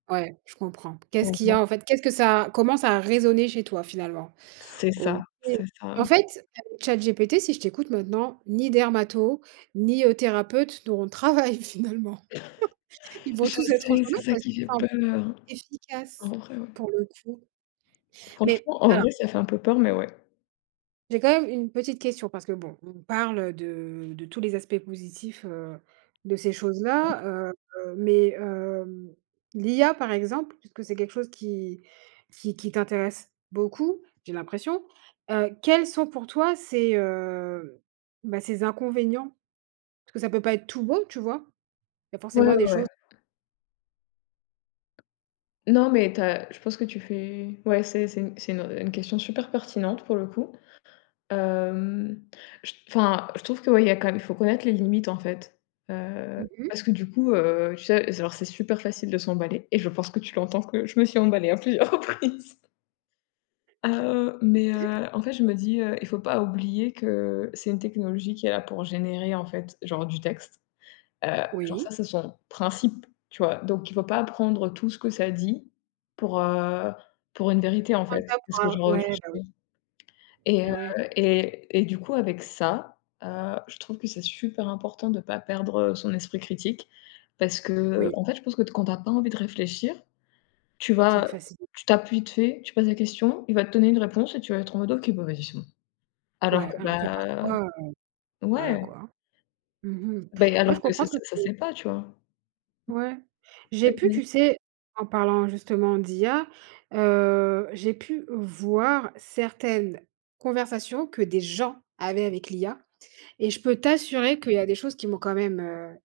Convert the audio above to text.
Ouais, je comprends. Qu'est-ce Mmh qu'il y mh. a, en fait, qu'est-ce que ça a comment ça a résonné chez toi, finalement, C'est ça, OK, c'est en ça. fait, avec ChatGPT, si je t'écoute maintenant, ni dermato, ni, heu, thérapeutes n'auront de travail, finalement? Ils Je vont tous être au sais, c'est chômage ça parce qui qu'il fait semble peur, en efficace vrai, ouais. pour le coup mais Franchement, en alors vrai, ça fait un peu peur mais ouais. J'ai quand même une petite question parce que, bon, on parle de de tous les aspects positifs, heu, de ces [unintelligible] choses-là, heu heu, mais hem, l'IA par exemple, puisque c'est quelque chose qui qui qui t'intéresse beaucoup, j'ai l'impression, heu, quels sont pour toi ses, heu, bah, ses inconvénients parce que ça peut pas être tout beau, tu vois, il y a Ouais, forcément des ouais. choses Non, mais tu as je pense que tu fais ouais, c'est c'est c'est une, heu, une question super pertinente pour le coup, hem, je t enfin, je trouve que, ouais, il y a quand même il faut connaître les limites, en fait, heu, Mmh mh. parce que du coup, heu, tu sais, alors c'est super facile de s'emballer et je pense que tu l'entends que je me suis emballée à plusieurs reprises. Heu, mais [unintelligible] heu, en fait, je me dis, heu: «Il faut pas oublier que c'est une technologie qui est là pour générer, en fait, genre, du texte», heu, genre, ça, Oui. c'est son principe, tu vois, donc il faut pas prendre tout ce que ça dit, pour, heu, pour une vérité, en Prendre ça fait, parce que, pour genre, heu, ouais, juste, bah, heu oui. et Eh heu ouais. et et du coup, avec ça, heu, je trouve que c'est super important de pas perdre son esprit critique parce Oui. qu'en fait, je pense que quand tu as pas envie de réfléchir, tu C'est une vas facil tu tapes vite fait, tu poses la question, il va te donner une réponse et tu vas être en mode «OK, bah, vas-y, c'est bon», alors Ouais, que, alors que bah parfois, heu, voilà, ouais. quoi. Mmh mh. Bah et Ouais, je alors que comprends ça ce que ça, ça tu sait pas, tu vois? Ouais. J'ai pu, [unintelligible] tu sais, en parlant justement d'IA, heu, j'ai pu voir certaines conversations que des gens avaient avec l'IA et je peux t'assurer qu'il y a des choses qui m'ont quand même, heu